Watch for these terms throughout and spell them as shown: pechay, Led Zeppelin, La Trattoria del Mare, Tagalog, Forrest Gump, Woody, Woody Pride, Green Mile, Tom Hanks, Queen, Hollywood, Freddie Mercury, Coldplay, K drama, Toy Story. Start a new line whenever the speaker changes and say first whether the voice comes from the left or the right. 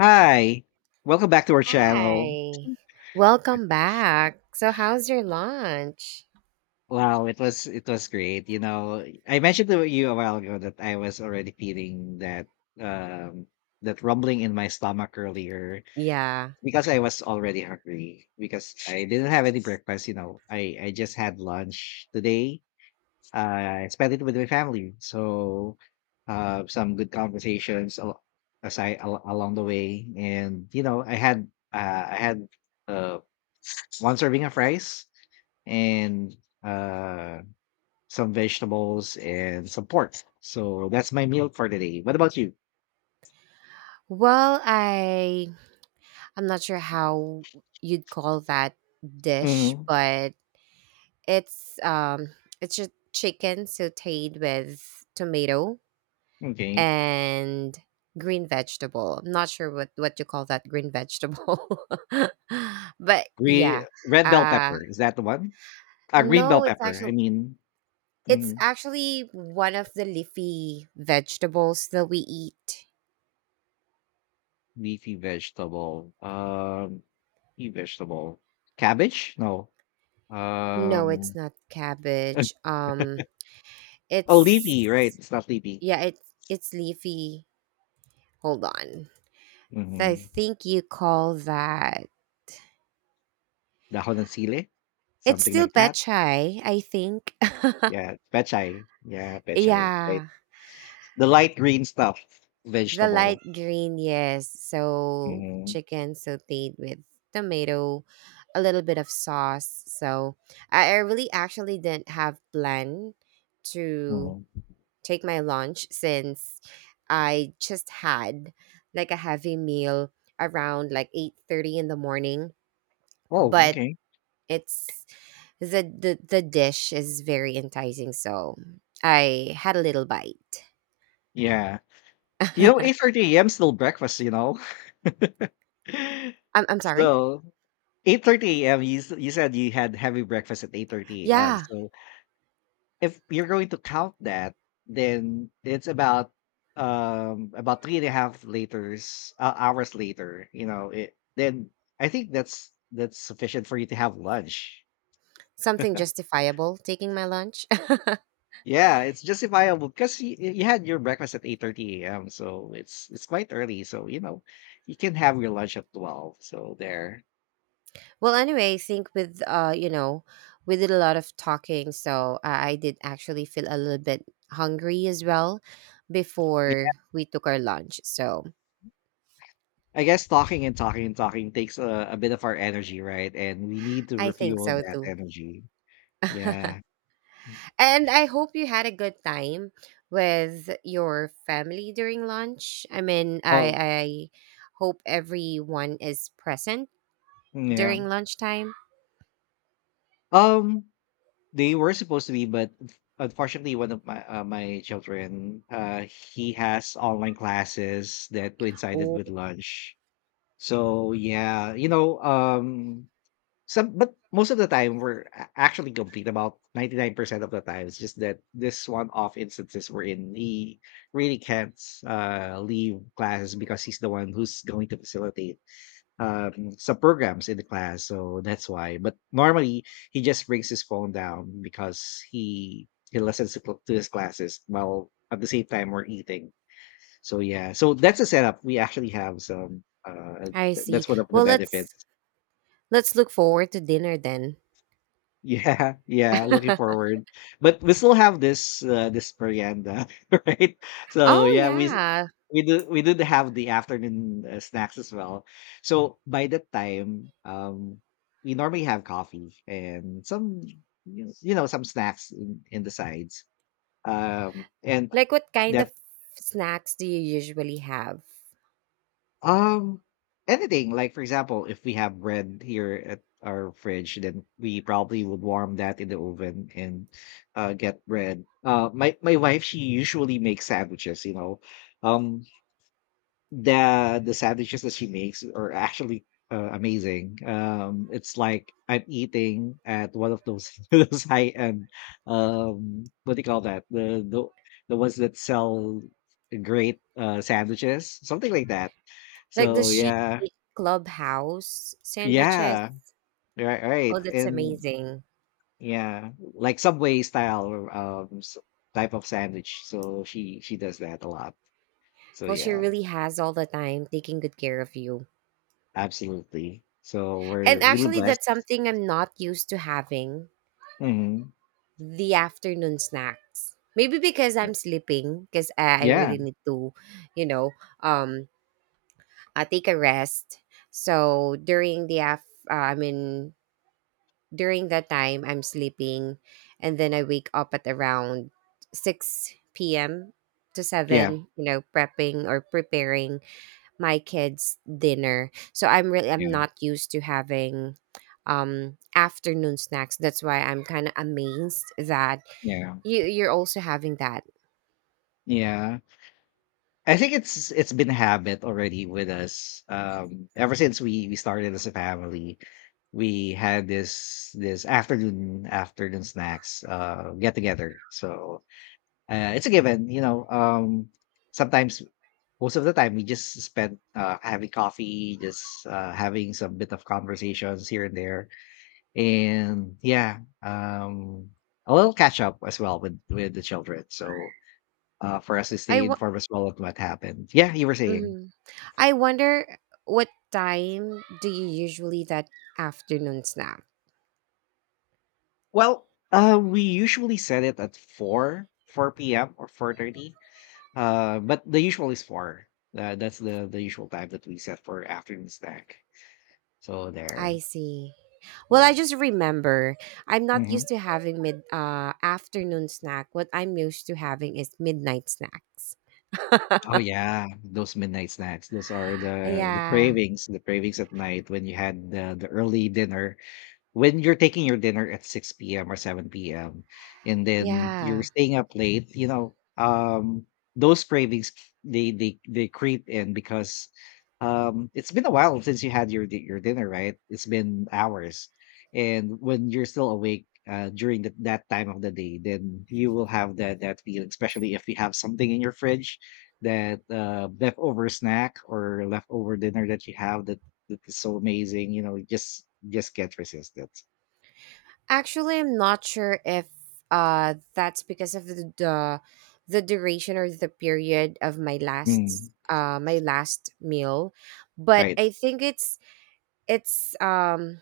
left: Hi. Welcome back to our channel.
right: Hi. Welcome back. So how's your lunch?
left: Wow, it was great. You know, I mentioned to you a while ago that I was already feeling that um that rumbling in my stomach earlier
right: Yeah.
left: because I was already hungry because I didn't have any breakfast, you know. I just had lunch today. I spent it with my family. So, some good conversations aside along the way, and you know, I had uh one serving of rice and uh some vegetables and some pork. So that's my meal for today. What about you?
right: Well, I'm not sure how you'd call that dish,
left: Mm,
right: but it's it's just chicken sautéed with tomato
left: okay.
right: and green vegetable. I'm not sure what you call that green vegetable. But
left: Green,
right: yeah.
left: red bell
right: Uh
left: pepper. Is that the one? Green bell
right: no, it's
left: pepper. I
right: actually
left: mean,
right: it's
left: mm,
right: actually one of the leafy vegetables that we eat.
left: leafy vegetable. Leafy vegetable. Cabbage? No.
right: No, it's
left: Um,
right: not cabbage.
left: oh, leafy, right.
right: It's
left: It's not leafy.
right: yeah, it's it's leafy. Hold on. I
left: Mm-hmm.
right: think you call that.
left: Dahon ng sile?
right: It's
left: Something
right: still
left: like that.
right: pechay, I think.
left: Yeah. Pechay. Yeah, pechay. Right.
right: Yeah,
left: The light green stuff,
right: the
left: vegetable.
right: light green. Yes, so
left: Mhm,
right: chicken sautéed with tomato, a little bit of sauce. So I really actually didn't have plan to
left: mhm.
right: take my lunch since I just had like a heavy meal around like 8:30 in the morning,
left: Oh,
right: but
left: okay.
right: it's the dish is very enticing, so I had a little bite.
left: Yeah. You know,
right: I'm
left: 8:30 a.m., still breakfast, you know?
right: I'm sorry.
left: So, 8:30 a.m., you said you had heavy breakfast at 8:30 a.m.
right: Yeah,
left: So, if you're going to count that, then it's about 3 and a half liters hours later, you know, it then I think that's sufficient for you to have lunch.
right: something justifiable taking my lunch.
left: Yeah, it's justifiable because you had your breakfast at 8:30 a.m. So it's quite early. So you know, you can have your lunch at 12. So there.
right: Well, anyway, I think with we did a lot of talking, so I did actually feel a little bit hungry as well
left: Yeah,
right: before we took our lunch. So
left: I guess talking and talking and talking takes a bit of our energy, right? And we need to
right: I think
left: refuel
right: so
left: that
right: too.
left: energy. Yeah.
right: And I hope you had a good time with your family during lunch. I mean, I
left: Oh,
right: I hope everyone is present
left: yeah.
right: during lunchtime.
left: Um, they were supposed to be, but unfortunately, one of my my children, he has online classes that coincided
right: Oh,
left: with lunch. So yeah, you know, some but most of the time we're a actually complete about 99% of the time. It's just that this one-off instances wherein he really can't, leave classes because he's the one who's going to facilitate, some programs in the class, so that's why. But normally, he just brings his phone down because he listens to cl to his classes while at the same time we're eating. So yeah, so that's the setup. We actually have some,
right: I
left: th
right: see.
left: that's one of the
right: Well,
left: benefits.
right: let's look forward to dinner then.
left: Yeah, yeah, looking forward. But we still have this this merienda, right? So
right: Oh
left: yeah,
right: yeah.
left: we do we did have the afternoon snacks as well. So by that time, we normally have coffee and some you know, some snacks in the sides. And
right: Like what kind of
left: that's
right: snacks do you usually have?
left: um, anything like for example, if we have bread here at our fridge, then we probably would warm that in the oven and get bread. My wife, she usually makes sandwiches. You know, um, the sandwiches that she makes are actually amazing. It's like I'm eating at one of those those high end what do you call that the the ones that sell great sandwiches, something like that.
right: Like
left: So
right: does she
left: yeah,
right: eat clubhouse sandwiches?
left: yeah, right,
right: Oh,
left: right,
right: that's
left: and
right: amazing.
left: yeah, like Subway style type of sandwich. So she does that a lot. So
right: Well, she
left: yeah,
right: really has all the time taking good care of you.
left: absolutely. So we're
right: And
left: really
right: actually,
left: blessed.
right: that's something I'm not used to having
left: Hmm.
right: the afternoon snacks. Maybe because I'm sleeping, because I
left: Yeah,
right: really need to, you know, um, take a rest. So I mean, during that time, I'm sleeping, and then I wake up at around six p.m. to
left: yeah,
right: seven, you know, prepping or preparing my kids dinner. So I'm really I'm
left: yeah,
right: not used to having afternoon snacks, that's why I'm kind of amazed that
left: yeah,
right: you're also having that.
left: yeah. I think it's been a habit already with us. Ever since we started as a family, we had this afternoon snacks get together. So uh, it's a given, you know. Sometimes, most of the time, we just spend having coffee, just having some bit of conversations here and there, and yeah, a little catch up as well with the children. So for us to
right: i
left: stay
right: wa-
left: informed as well of what happened. Yeah, you were saying.
right: mhm. I wonder what time do you usually that afternoon snack.
left: Well, we usually set it at four p.m. or 4:30. But the usual is four. That's the usual time that we set for afternoon snack. So
right: I
left: there.
right: see. Well, I
left: Yeah.
right: just remember I'm not used
left: Mhm.
right: to having mid afternoon snack. What I'm used to having is midnight snacks.
left: Oh yeah, those midnight snacks. Those are
right: Yeah.
left: the cravings at night, when you had the early dinner, when you're taking your dinner at 6 p.m. or 7 p.m. and then you're
right: Yeah.
left: staying up late, you know, those cravings they they creep in because it's been a while since you had your your dinner, right? It's been hours, and when you're still awake during that time of the day, then you will have that feeling, especially if you have something in your fridge, that leftover snack or leftover dinner that you have, that is so amazing, you know, just can't resist it.
right: Actually, I'm not sure if that's because of the duration or the period of
left: Mm,
right: my last meal, but
left: right.
right: I think it's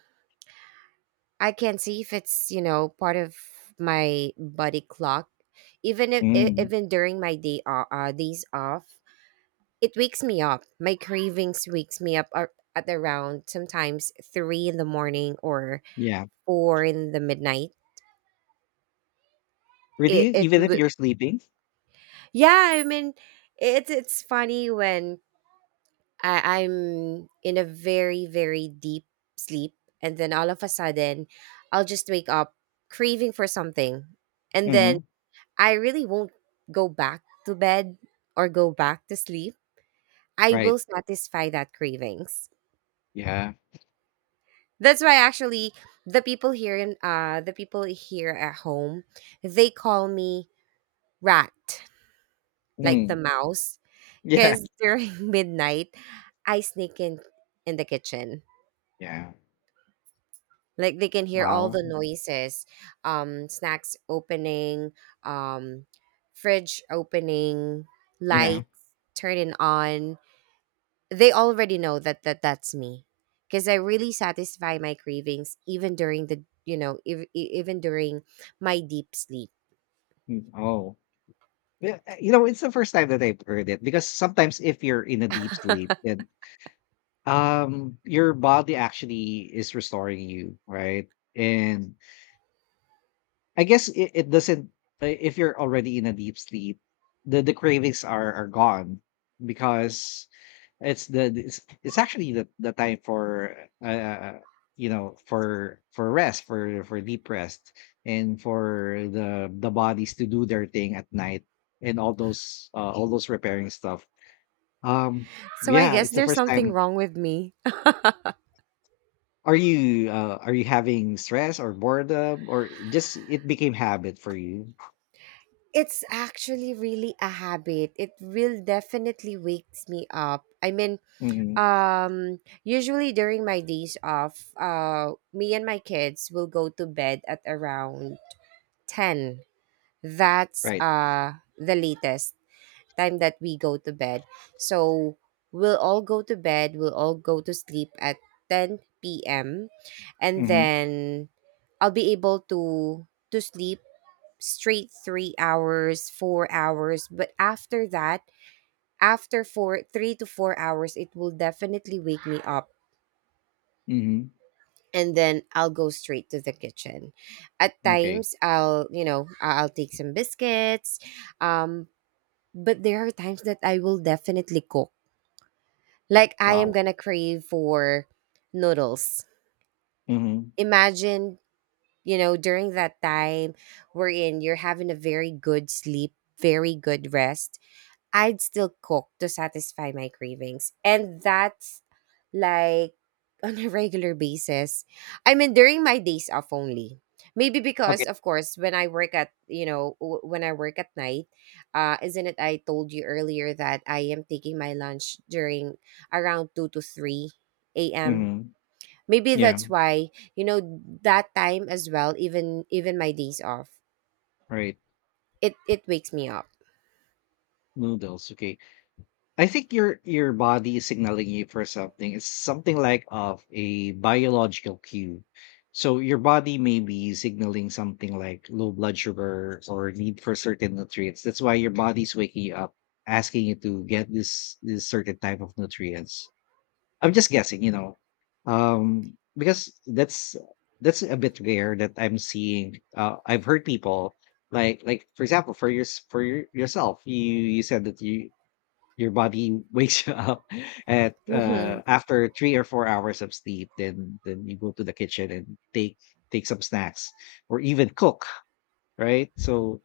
right: I can see if it's, you know, part of my body clock even if e-
left: Mm,
right: even during my days off. It wakes me up. My cravings wakes me up at around sometimes three in the morning or
left: yeah.
right: four in the midnight. It
left: Really,
right: it
left: even if
right: w-
left: you're sleeping.
right: yeah. I mean, it's funny when I'm in a very very deep sleep, and then all of a sudden, I'll just wake up craving for something, and then
left: Mm.
right: I really won't go back to bed or go back to sleep. I will
left: Right.
right: satisfy that cravings.
left: Yeah.
right: That's why actually the people here at home, they call me rat, like
left: Mm,
right: the mouse,
left: yeah.
right: cuz during midnight I sneak in the kitchen.
left: Yeah.
right: Like they can hear all
left: Wow.
right: the noises, um, snacks opening, um, fridge opening,
left: Yeah.
right: lights turning on. They already know that that's me because I really satisfy my cravings even during the you know even during my deep sleep.
left: Mm. Oh. Yeah, you know, it's the first time that I've heard it, because sometimes if you're in a deep sleep, then your body actually is restoring you, right? And I guess it doesn't. If you're already in a deep sleep, the cravings are gone because it's actually the time for uh uh, you know, for rest, for deep rest, and for the bodies to do their thing at night, and all those repairing stuff. Um,
right: So I
left: yeah,
right: guess
left: it's the
right: there's
left: first
right: something
left: time.
right: wrong with me.
left: Are you having stress or boredom, or just it became habit for you?
right: It's actually really a habit, it will definitely wakes me up. I mean,
left: Hmm.
right: um, usually during my days off, me and my kids will go to bed at around 10. That's
left: Right.
right: the latest time that we go to bed, so we'll all go to sleep at 10 p.m, and
left: Mhm.
right: then I'll be able to sleep straight 3 hours, 4 hours, but after that, after four three to 4 hours it will definitely wake me up,
left: Mhm.
right: and then I'll go straight to the kitchen. At
left: Okay.
right: times I'll you know I- I'll take some biscuits, um, but there are times that I will definitely cook. Like I am
left: Wow.
right: gonna crave for noodles.
left: Mhm.
right: Imagine, you know, during that time wherein you're having a very good sleep, very good rest. I'd still cook to satisfy my cravings. And that's like on a regular basis. I mean, during my days off only. Maybe
left: Okay.
right: because, of course, when I work at, you know, when I work at night, isn't it? I told you earlier that I am taking my lunch during around 2 to 3 a.m.
left: Mhm.
right: Maybe
left: Yeah.
right: that's why, you know, that time as well, even even my days off,
left: Right.
right: it wakes me up.
left: Noodles. Okay. I think your body is signaling you for something. It's something like of a biological cue. So your body may be signaling something like low blood sugar or need for certain nutrients. That's why your body's waking you up, asking you to get this certain type of nutrients. I'm just guessing, you know, because that's a bit rare that I'm seeing. I've heard people like for example, for your, yourself, you said that you your body wakes you up at
right: Mm-hmm.
left: after 3 or 4 hours of sleep. Then you go to the kitchen and take take some snacks or even cook, right? So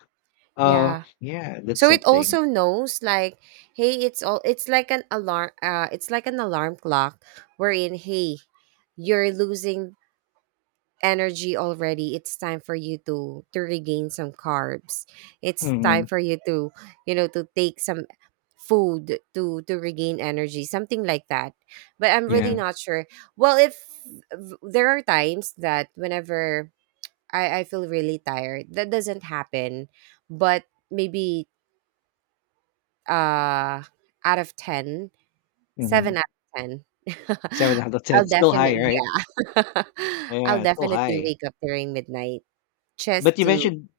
left: uh,
right: Yeah.
left: yeah, that's
right: So it
left: something.
right: also knows like, hey, it's like an alarm it's like an alarm clock wherein hey, you're losing energy already, it's time for you to regain some carbs, it's time
left: Hmm.
right: for you to you know to take some food to regain energy, something like that, but I'm really
left: Yeah,
right: not sure. Well, if there are times that whenever i feel really tired that doesn't happen, but maybe, uh, out of 10, 7
left: hmm,
right: out of 10
left: seven out of ten,
right: I'll
left: still high,
right: definitely
left: right?
right: yeah. I'll
left: Yeah, still
right: definitely
left: high.
right: wake up during midnight just
left: But you
right: to.
left: mentioned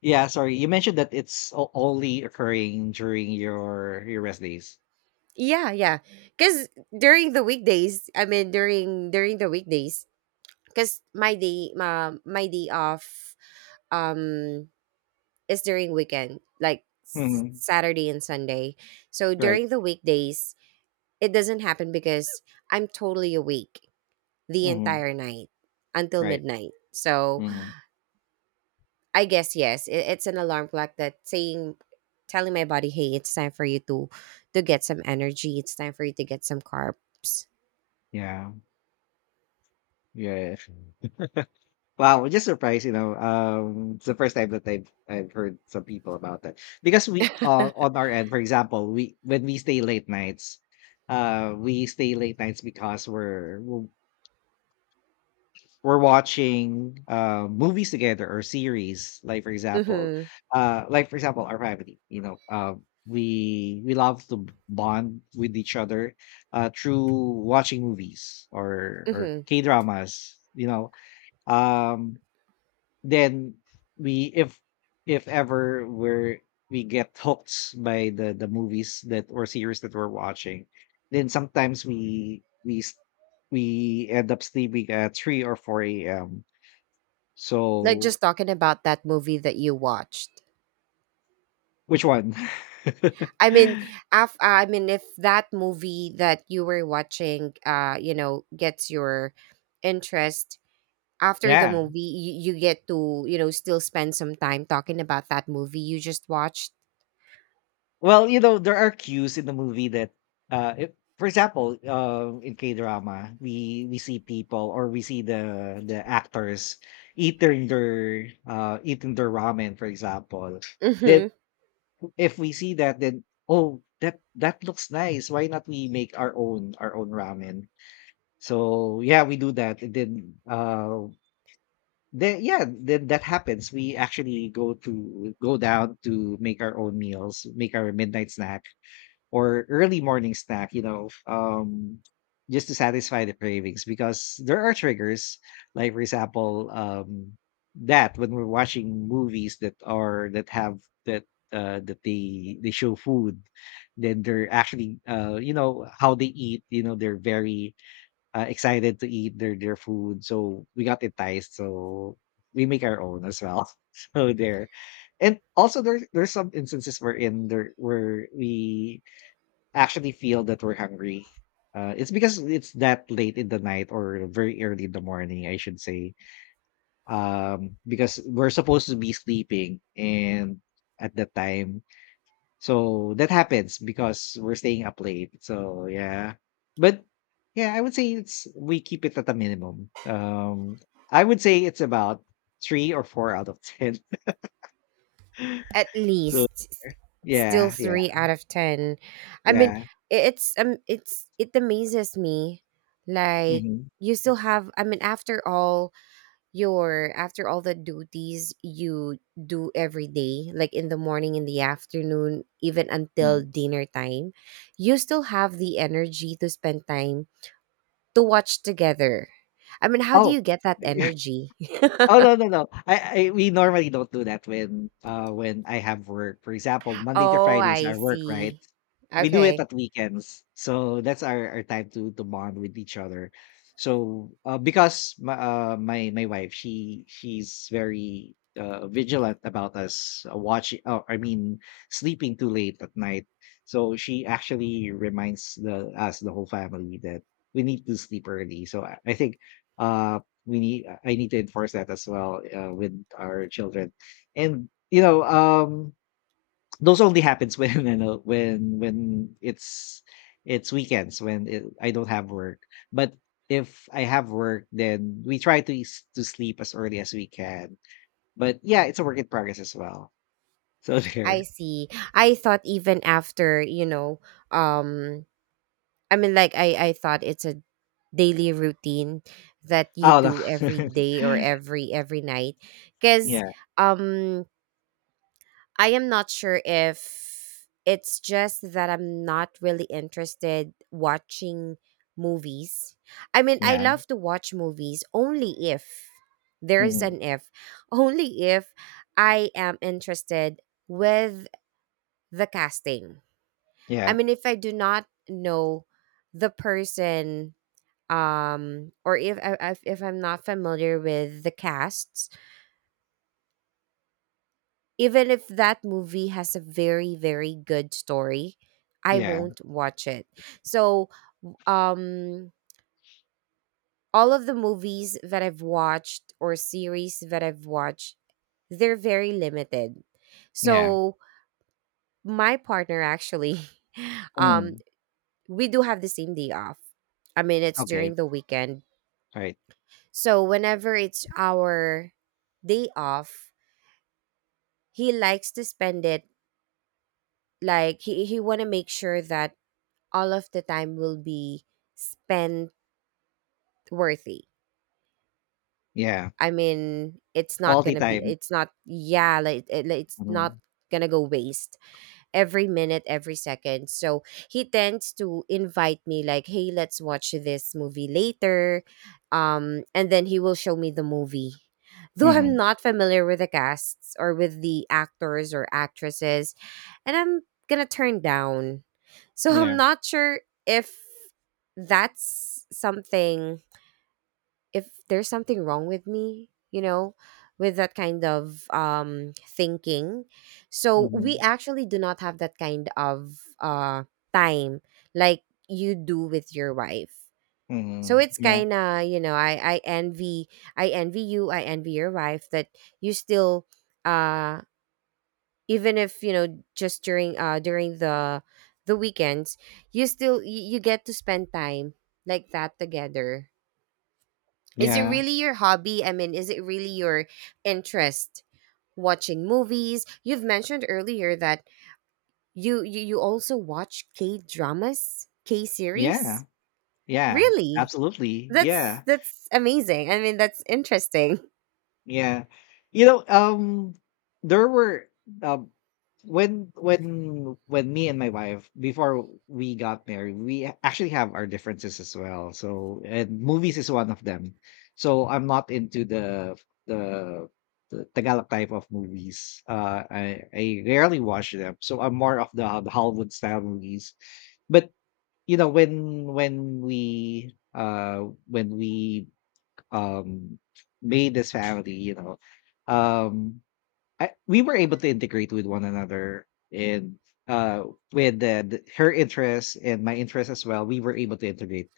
left: yeah, sorry. You mentioned that it's only occurring during your rest days.
right: Yeah, yeah. Cause during the weekdays, I mean during the weekdays, cause my day off, um, is during weekend, like
left: Mhm.
right: Saturday and Sunday. So
left: Right.
right: during the weekdays, it doesn't happen because I'm totally awake the
left: Mhm.
right: entire night until
left: Right.
right: midnight. So
left: Mhm.
right: I guess yes, it's an alarm clock that saying telling my body, hey, it's time for you to get some energy. It's time for you to get some carbs.
left: Yeah. Yeah. Wow, I'm just surprised, you know. Um, it's the first time that I've heard some people about that. Because we on our end, for example, we when we stay late nights, we stay late nights because we're watching movies together or series,
right: Mhm.
left: like for example our family, you know we love to bond with each other, uh, through watching movies or
right: Mhm.
left: k dramas, you know um, then we if ever we get hooked by the movies that or series that we're watching, then sometimes we end up sleeping at 3 or 4 a.m,
right: Like
left: so,
right: just talking about that movie that you watched.
left: which one?
right: I mean, I mean if that movie that you were watching you know gets your interest, after the
left: yeah.
right: movie you get to, you know, still spend some time talking about that movie you just watched.
left: Well, you know, there are cues in the movie that, if, for example, in K drama, we see people or we see the actors eating their ramen, for example. Then
right: Mhm.
left: if we see that, then oh, that that looks nice. Why not we make our own ramen? So yeah, we do that. And then uh, then yeah, then that happens. We actually go to go down to make our own meals, make our midnight snack or early morning snack, you know, just to satisfy the cravings because there are triggers, like for example, that when we're watching movies that have that that they show food, then they're actually you know how they eat, you know, they're very excited to eat their food. So we got enticed. So we make our own as well. So there, and also there there's some instances where in there where we actually feel that we're hungry. It's because it's that late in the night or very early in the morning, I should say. Because we're supposed to be sleeping, and at that time, so that happens because we're staying up late. So yeah. But yeah, I would say it's we keep it at a minimum. Um, I would say it's about three or four out of ten.
right: At
left: So
right: least still
left: yeah, yeah,
right: 3 out of 10. I mean,
left: yeah.
right: it's it's it amazes me like
left: Hmm.
right: you still have, I mean, after all your after all the duties you do every day like in the morning, in the afternoon, even until dinner time, you still have the energy to spend time to watch together. I mean, how do
left: Oh,
right: you get that energy?
left: oh no, no, no. I we normally don't do that when I have work. For example, Monday to
right: Oh
left: Fridays
right: I
left: our work, right?
right: see.
left: We do it
right: Okay.
left: at weekends. So that's our time to bond with each other. So because my my wife, she's very vigilant about us, watching oh, I mean sleeping too late at night. So she actually reminds the us, the whole family, that we need to sleep early. So I think uh we need I need to enforce that as well, with our children. And those only happens when it's weekends, when I don't have work. But if I have work, then we try to to sleep as early as we can. But yeah, it's a work in progress as well, so
right: I
left: there.
right: see, I thought even after you know, um, I mean, like I thought it's a daily routine that you
left: Oh no.
right: do every day or every night, because,
left: Yeah,
right: um, I am not sure if it's just that I'm not really interested watching movies. I mean, I
left: yeah.
right: love to watch movies only if there is
left: Mhm,
right: an if, only if I am interested with the casting. I
left: yeah,
right: mean, if I do not know the person, um, or if I'm not familiar with the casts, even if that movie has a very very good story I
left: yeah,
right: won't watch it, so, um, all of the movies that I've watched or series that I've watched they're very limited.
left: yeah.
right: So my partner actually um
left: Mm.
right: we do have the same day off, I mean it's
left: Okay.
right: during the weekend,
left: Right.
right: so whenever it's our day off he likes to spend it like he want to make sure that all of the time will be spent worthy.
left: Yeah.
right: I mean it's not
left: Quality
right: gonna be
left: time.
right: it's not yeah like, it, like it's
left: Hmm.
right: not gonna go waste every minute, every second. So he tends to invite me like, "Hey, let's watch this movie later." Um, and then he will show me the movie. Though I'm
left: Hmm.
right: not familiar with the casts or with the actors or actresses, and I'm going to turn down. So
left: Yeah.
right: I'm not sure if that's something if there's something wrong with me, you know, with that kind of thinking. So we
left: Mhm,
right: actually do not have that kind of time like you do with your wife. So
left: mhm.
right: it's
left: Yeah,
right: kind of, you know, I envy you, I envy your wife that you still, uh, even if, you know, just during, during the weekends, you still, you get to spend time like that together. Is it
left: yeah,
right: really your hobby? I mean, is it really your interest? Watching movies. You've mentioned earlier that you also watch K dramas, K
left: yeah,
right: series.
left: yeah,
right: Really?
left: absolutely, yeah,
right: That's amazing. I mean, that's interesting.
left: yeah. You know, there were um, when me and my wife, before we got married, we actually have our differences as well. So, and movies is one of them. So I'm not into the the the Tagalog type of movies. I rarely watch them. So I'm more of the Hollywood style movies. But when we um made this family. Um we were able to integrate with one another, and uh with the, her interests and my interests as well, we were able to integrate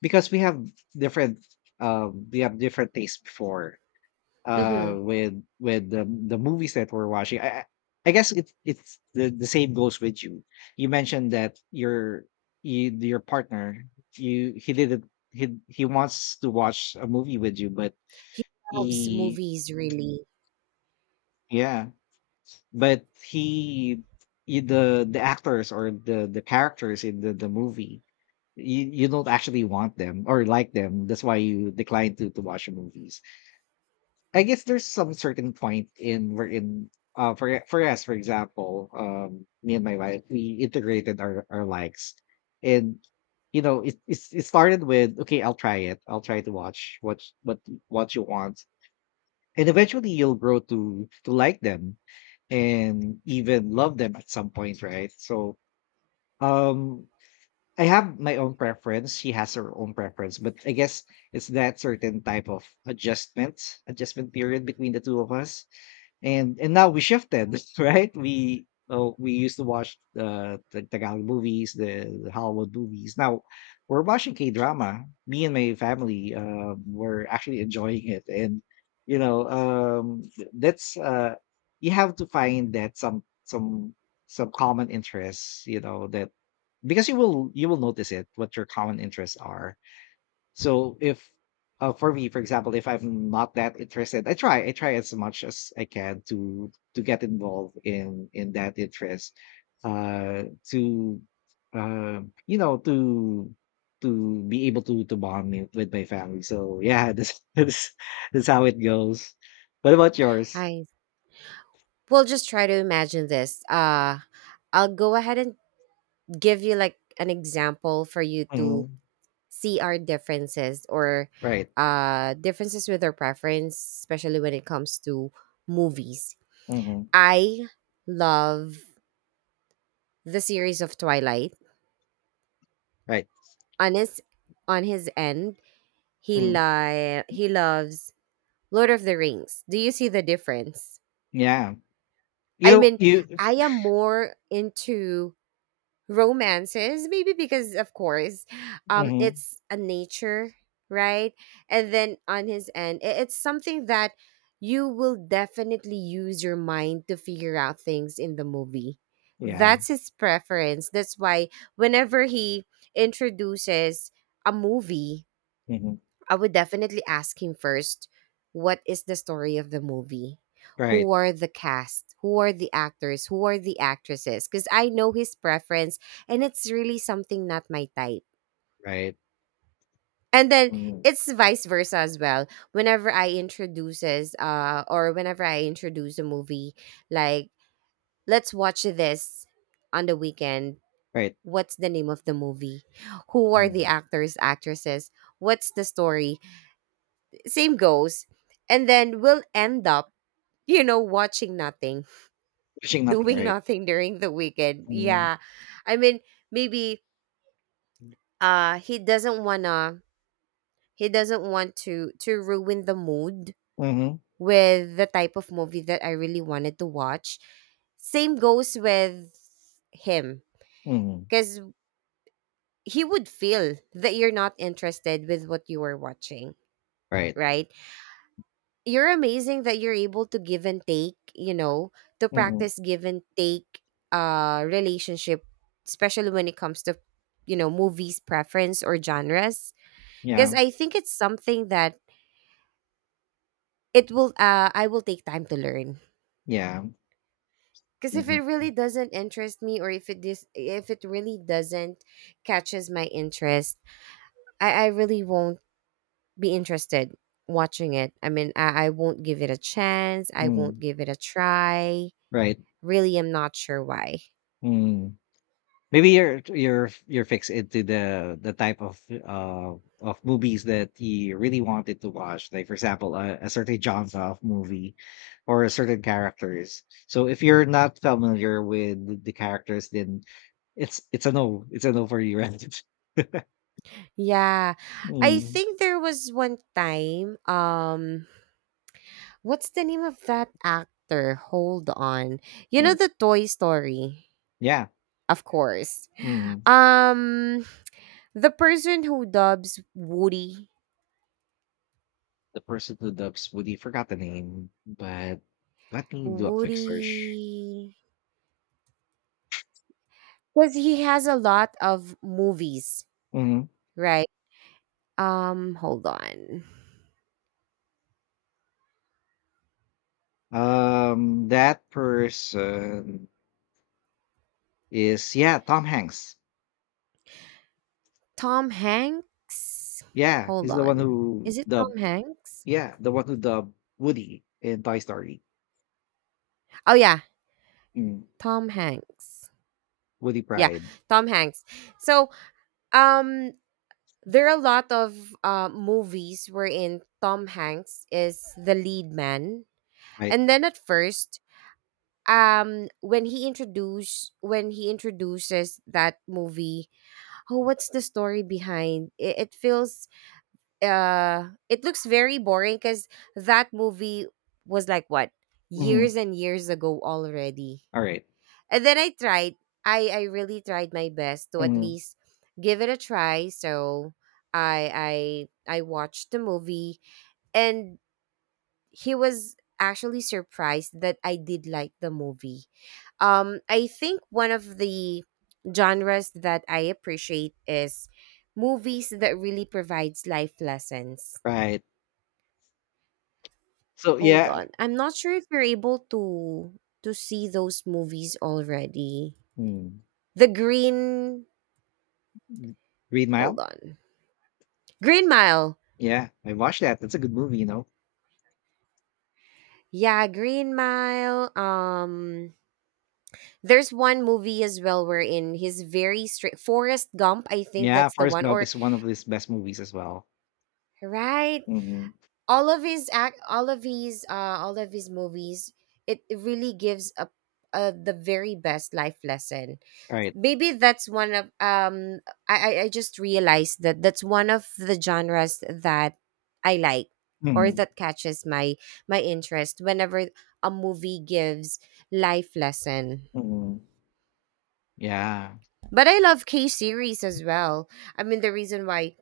left: because we have different, tastes before.
right: Hmm.
left: With the movies that we're watching, I guess it's the same goes with you. You mentioned that your partner, you, he didn't, he wants to watch a movie with you, but
right: He loves
left: he,
right: movies, really.
left: yeah, but he the actors or the characters in the movie, you don't actually want them or like them, that's why you decline to watch the movies. I guess there's some certain point in we're in, for us. For example, me and my wife, we integrated our likes. And it started with, okay, I'll try it. I'll try to watch what you want. And eventually you'll grow to like them, and even love them at some point, right? So um I have my own preference. She has her own preference, but I guess it's that certain type of adjustment, period between the two of us. And now we shifted. Right, we used to watch, the Tagalog movies, the Hollywood movies. Now we're watching K drama. Me and my family were actually enjoying it. And you know th- That's you have to find that some, some common interests, that, because you will, you will notice it, what your common interests are. So if, for me, for example, if I'm not that interested, I try as much as I can to get involved in that interest, uh, to uh, you know to to be able to bond it with my family. So yeah, this, this how it goes. What about yours?
right: I well, just try to imagine this. I'll go ahead and give you like an example for you to
left: Mhm.
right: see our differences or
left: Right.
right: differences with our preference, especially when it comes to movies.
left: Hmm.
right: I love the series of Twilight.
left: Right.
right: On his on his end,
left: Hmm.
right: he loves Lord of the Rings. Do you see the difference?
left: Yeah. You
right: I
left: know
right: mean,
left: you.
right: I am more into romances, maybe because, of course,
left: Hmm.
right: it's a nature, right? And then on his end, it's something that you will definitely use your mind to figure out things in the movie.
left: Yeah.
right: That's his preference. That's why whenever he introduces a movie,
left: Hmm.
right: I would definitely ask him first, what is the story of the movie?
left: Right.
right: Who are the cast? Who are the actors? Who are the actresses? Because I know his preference, and it's really something not my type.
left: Right.
right: And then
left: Hmm.
right: it's vice versa as well. Whenever I introduces or whenever I introduce a movie, like, let's watch this on the weekend.
left: Right.
right: What's the name of the movie? Who are the
left: Hmm.
right: actors, actresses? What's the story? Same goes. And then we'll end up, you know, watching nothing,
left: Wishing nothing,
right: doing
left: right?
right: nothing during the weekend.
left: Mm.
right: Yeah. I mean, maybe uh he doesn't wanna he doesn't want to ruin the mood
left: Mhm,
right: with the type of movie that I really wanted to watch. Same goes with him,
left: mhm.
right: because he would feel that you're not interested with what you are watching,
left: Right.
right: right? You're amazing that you're able to give and take, you know, to
left: Mhm.
right: practice give and take relationship, especially when it comes to, you know, movies preference or genres. Because
left: Yeah,
right: I think it's something that it will I will take time to learn.
left: yeah.
right: Because if
left: Mhm.
right: it really doesn't interest me, or if it really doesn't catches my interest, I really won't be interested watching it. I mean, I won't give it a chance. I won't
left: Mm.
right: give it a try.
left: Right.
right: Really, I'm not sure why.
left: Mm. Maybe you're fixed into the type of movies that you really wanted to watch. Like, for example, a certain genre of movie or a certain characters. So if you're not familiar with the characters, then it's a no. It's a no for you, right?
right: Yeah. I
left: Mm.
right: think there was one time. What's the name of that actor? Hold on. You know
left: Mm.
right: the Toy Story,
left: Yeah.
right: of course.
left: Mm.
right: Um, the person who dubs Woody.
left: The person who dubs Woody, forgot the name, but let me do a quick search.
right: Woody. Because he has a lot of movies,
left: Mhm.
right: right? Hold on.
left: That person is, yeah, Tom Hanks.
right: Tom Hanks?
left: Yeah,
right: Hold
left: he's the one
right: on.
left: who
right: Is it
left: dubbed.
right: Tom Hanks?
left: Yeah, the one who dubbed Woody in Toy Story.
right: Oh yeah,
left: Mm.
right: Tom Hanks.
left: Woody
right: Yeah,
left: Pride,
right: Tom Hanks. So, um, there are a lot of movies wherein Tom Hanks is the lead man.
left: right?
right: And then at first, when he introduces that movie, oh, what's the story behind? It feels it looks very boring because that movie was, like, what,
left: Hmm.
right: years and years ago already.
left: All right.
right: And then I tried, I really tried my best to at
left: Mhm.
right: least give it a try. So i I watched the movie, and he was actually surprised that I did like the movie. Um, I think one of the genres that I appreciate is movies that really provides life lessons.
left: Right. So
right: Hold
left: yeah,
right: on. I'm not sure if you're able to see those movies already.
left: mm.
right: The Green.
left: Green Mile.
right: Hold on. Green Mile.
left: Yeah, I watched that. That's a good movie, you know.
right: Yeah, Green Mile. Um, there's one movie as well wherein he's very straight, Forrest Gump, I think
left: Yeah,
right: that's the
left: Forrest
right: one,
left: Gump
right: or
left: is one of his best movies as well.
right: right.
left: Hmm.
right: All of his movies, it really gives a the very best life lesson.
left: Right.
right: Maybe that's one of, um, I just realized that that's one of the genres that I like, or
left: Mhm.
right: that catches my my interest whenever a movie gives life lesson.
left: Mhm. Yeah.
right: But I love K series as well. I mean, the reason why,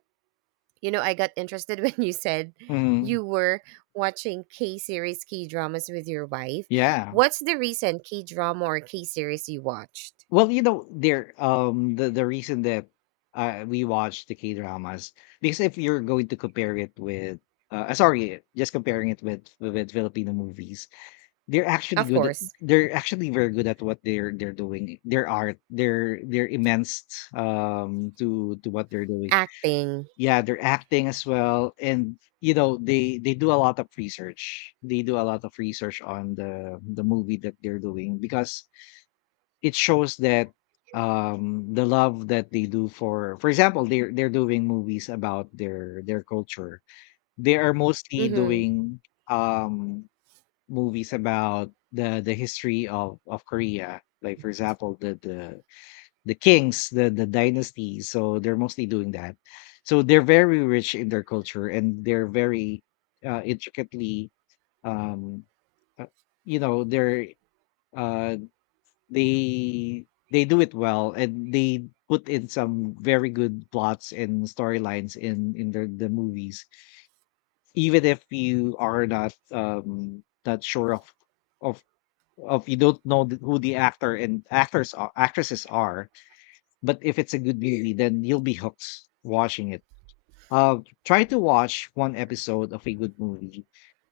right: you know, I got interested when you said
left: Mhm.
right: you were watching K series, K dramas with your wife.
left: Yeah.
right: What's the recent K drama or K series you watched?
left: Well, the the reason that, we watch the K dramas, because if you're going to compare it with, sorry, just comparing it with Filipino movies, they're actually
right: Of
left: good. At,
right: course.
left: they're actually very good at what they're doing. Their art, they're immense, to what they're doing.
right: Acting.
left: Yeah, they're acting as well. And they do a lot of research, on the movie that they're doing, because it shows that, the love that they do. For, for example, they're doing movies about their culture. They are mostly
right: Mhm.
left: doing, um movies about the history of Korea, like, for example, the, the kings, the dynasties. So they're mostly doing that. So they're very rich in their culture, and they're very, intricately, um, uh, you know, they're uh, they they do it well, and they put in some very good plots and storylines in their the movies, even if you are not sure of of you don't know who the actor and actors are, actresses are. But if it's a good movie, then you'll be hooked watching it. Uh, Try to watch one episode of a good movie,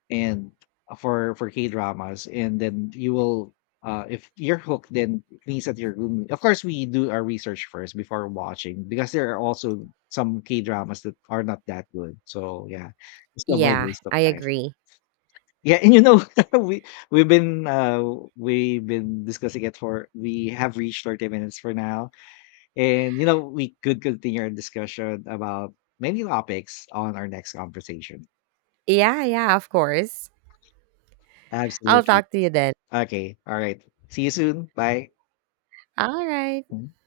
left: and for K dramas, and then you will. If you're hooked, then please at your room. Of course, we do our research first before watching, because there are also some K dramas that are not that good. So yeah, just avoid
right: Yeah,
left: waste of
right: I
left: time.
right: agree.
left: Yeah, and we we've been uh we've been discussing it for we have reached 30 minutes for now. And we could continue our discussion about many topics on our next conversation.
right: Yeah, yeah, of course. I'll
left: Absolutely.
right: talk to you then.
left: Okay. All right. See you soon. Bye.
right: All right.
left: Mm-hmm.